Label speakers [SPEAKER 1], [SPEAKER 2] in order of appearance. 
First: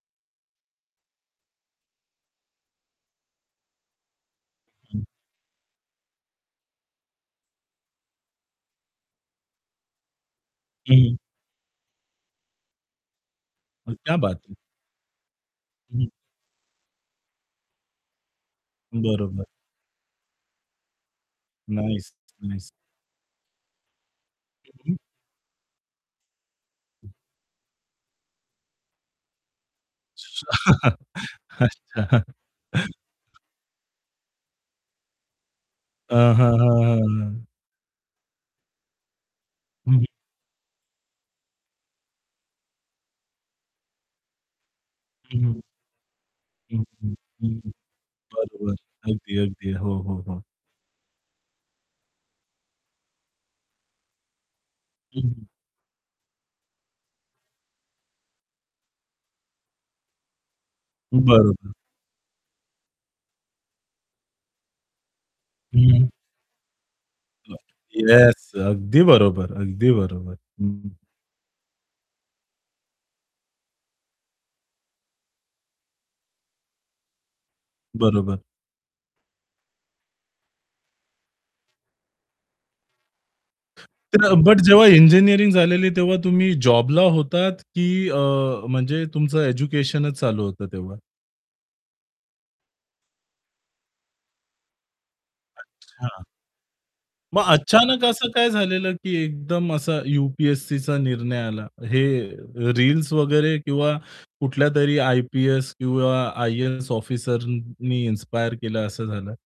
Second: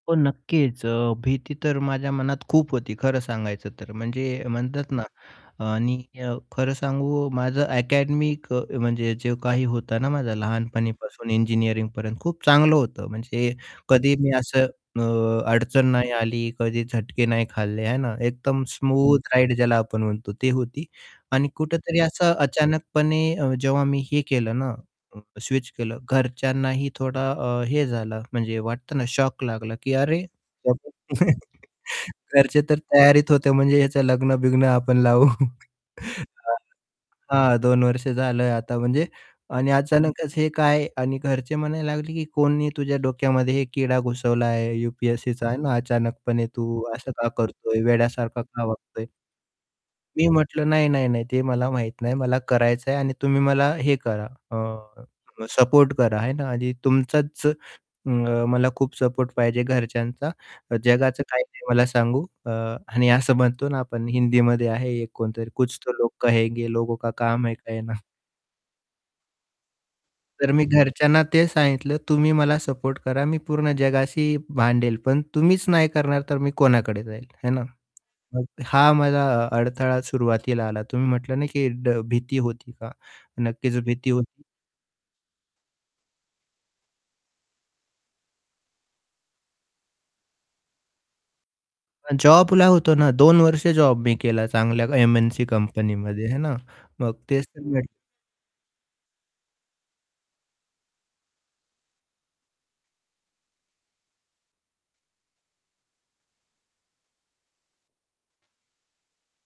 [SPEAKER 1] हो, नक्कीच. अ, भीती तर माझ्या मनात खूप होती खरं सांगायचं तर. म्हणजे म्हणतात
[SPEAKER 2] हं.
[SPEAKER 1] ना, आणि अ, खरं सांगू माझं अकॅडमिक अ, म्हणजे जे काही होतं ना, माझं
[SPEAKER 2] हं, हं.
[SPEAKER 1] लहानपणीपासून इंजिनिअरिंगपर्यंत खूप चांगलं होतं म्हणजे कधी
[SPEAKER 2] क्या
[SPEAKER 1] मी
[SPEAKER 2] बात है.
[SPEAKER 1] असं अ, अडचण
[SPEAKER 2] हं.
[SPEAKER 1] नाही आली, कधी झटके नाही खाल्ले आहे ना, एकदम स्मूथ
[SPEAKER 2] बरोबर.
[SPEAKER 1] राईड ज्याला आपण म्हणतो ती होती आणि कुठेतरी
[SPEAKER 2] नाईस,
[SPEAKER 1] असं
[SPEAKER 2] नाईस.
[SPEAKER 1] अचानकपणे अ, जेव्हा मी हे केलं
[SPEAKER 2] हं,
[SPEAKER 1] ना,
[SPEAKER 2] हं.
[SPEAKER 1] स्विच केलं घरच्यांनाही थोडा अ, हे झालं म्हणजे वाटतं ना, शॉक लागला, की अरे
[SPEAKER 2] अच्छा,
[SPEAKER 1] [unintelligible] अरे
[SPEAKER 2] अच्छा.
[SPEAKER 1] घरचे तर तयारीत होते म्हणजे ह्याचं लग्न-बिग्न आपण लावू.
[SPEAKER 2] हां, हां,
[SPEAKER 1] हां,
[SPEAKER 2] हां, हां, हां.
[SPEAKER 1] हां. 2 वर्ष झालं आता म्हणजे आणि
[SPEAKER 2] हं.
[SPEAKER 1] अचानकच हे काय आणि घरचे म्हणायला लागले, की "कोणी तुझ्या डोक्यामध्ये हे किडा घुसवलाय आहे
[SPEAKER 2] हं,
[SPEAKER 1] यू-पी-एस-सीचा आहे
[SPEAKER 2] हं.
[SPEAKER 1] ना. अचानकपणे
[SPEAKER 2] हं,
[SPEAKER 1] तू असं
[SPEAKER 2] हं,
[SPEAKER 1] का
[SPEAKER 2] हं, हं.
[SPEAKER 1] करतोय वेड्यासारखा का
[SPEAKER 2] बरोबर.
[SPEAKER 1] वागतोय?"
[SPEAKER 2] अगदी, अगदी. हो, हो,
[SPEAKER 1] मी
[SPEAKER 2] हो.
[SPEAKER 1] म्हटलं, "नाही, नाही, नाही. ते मला माहीत नाही, मला करायचं आहे आणि तुम्ही मला हे करा अ,
[SPEAKER 2] हं.
[SPEAKER 1] सपोर्ट करा आहे ना, आणि तुमचाच अ, मला खूप सपोर्ट पाहिजे घरच्यांचा जगाचं काही नाही
[SPEAKER 2] बरोबर.
[SPEAKER 1] मला सांगू" अ, आणि असं म्हणतो ना, आपण हिंदीमध्ये आहे एक कोणतरी कुछ
[SPEAKER 2] हं,
[SPEAKER 1] तो
[SPEAKER 2] हं.
[SPEAKER 1] लोग कहेंगे, लोगो का काम है
[SPEAKER 2] [unintelligible]
[SPEAKER 1] कहना
[SPEAKER 2] येस, अगदी बरोबर, अगदी बरोबर.
[SPEAKER 1] तर मी
[SPEAKER 2] हं, हं.
[SPEAKER 1] घरच्यांना ते सांगितलं, "तुम्ही मला सपोर्ट करा मी पूर्ण जगाशी भांडेल पण तुम्हीच नाही करणार तर मी कोणाकडे जाईल," हे ना?
[SPEAKER 2] बरोबर.
[SPEAKER 1] मग हा अ, माझा अडथळा सुरुवातीला आला. तुम्ही म्हटलं ना की ड भीती होती का? नक्कीच भीती
[SPEAKER 2] तर अ,
[SPEAKER 1] होती.
[SPEAKER 2] बट जेव्हा इंजिनिअरिंग झालेली तेव्हा तुम्ही जॉबला होतात की अ, म्हणजे तुमचं एज्युकेशनच चालू होतं तेव्हा?
[SPEAKER 1] अ, जॉबला होतो ना, 2 वर्ष जॉब मी केला चांगल्या एम-एन-सी
[SPEAKER 2] अच्छा.
[SPEAKER 1] कंपनीमध्ये आहे ना, मग
[SPEAKER 2] मग
[SPEAKER 1] तेच तर मी [unintelligible]
[SPEAKER 2] अचानक असं काय झालेलं की एकदम असा यू-पी-एस-सीचा निर्णय आला. हे रील्स वगैरे किंवा कुठल्यातरी आय-पी-एस किंवा आय-ए-एस ऑफिसरनी इन्स्पायर केलं असं झालं?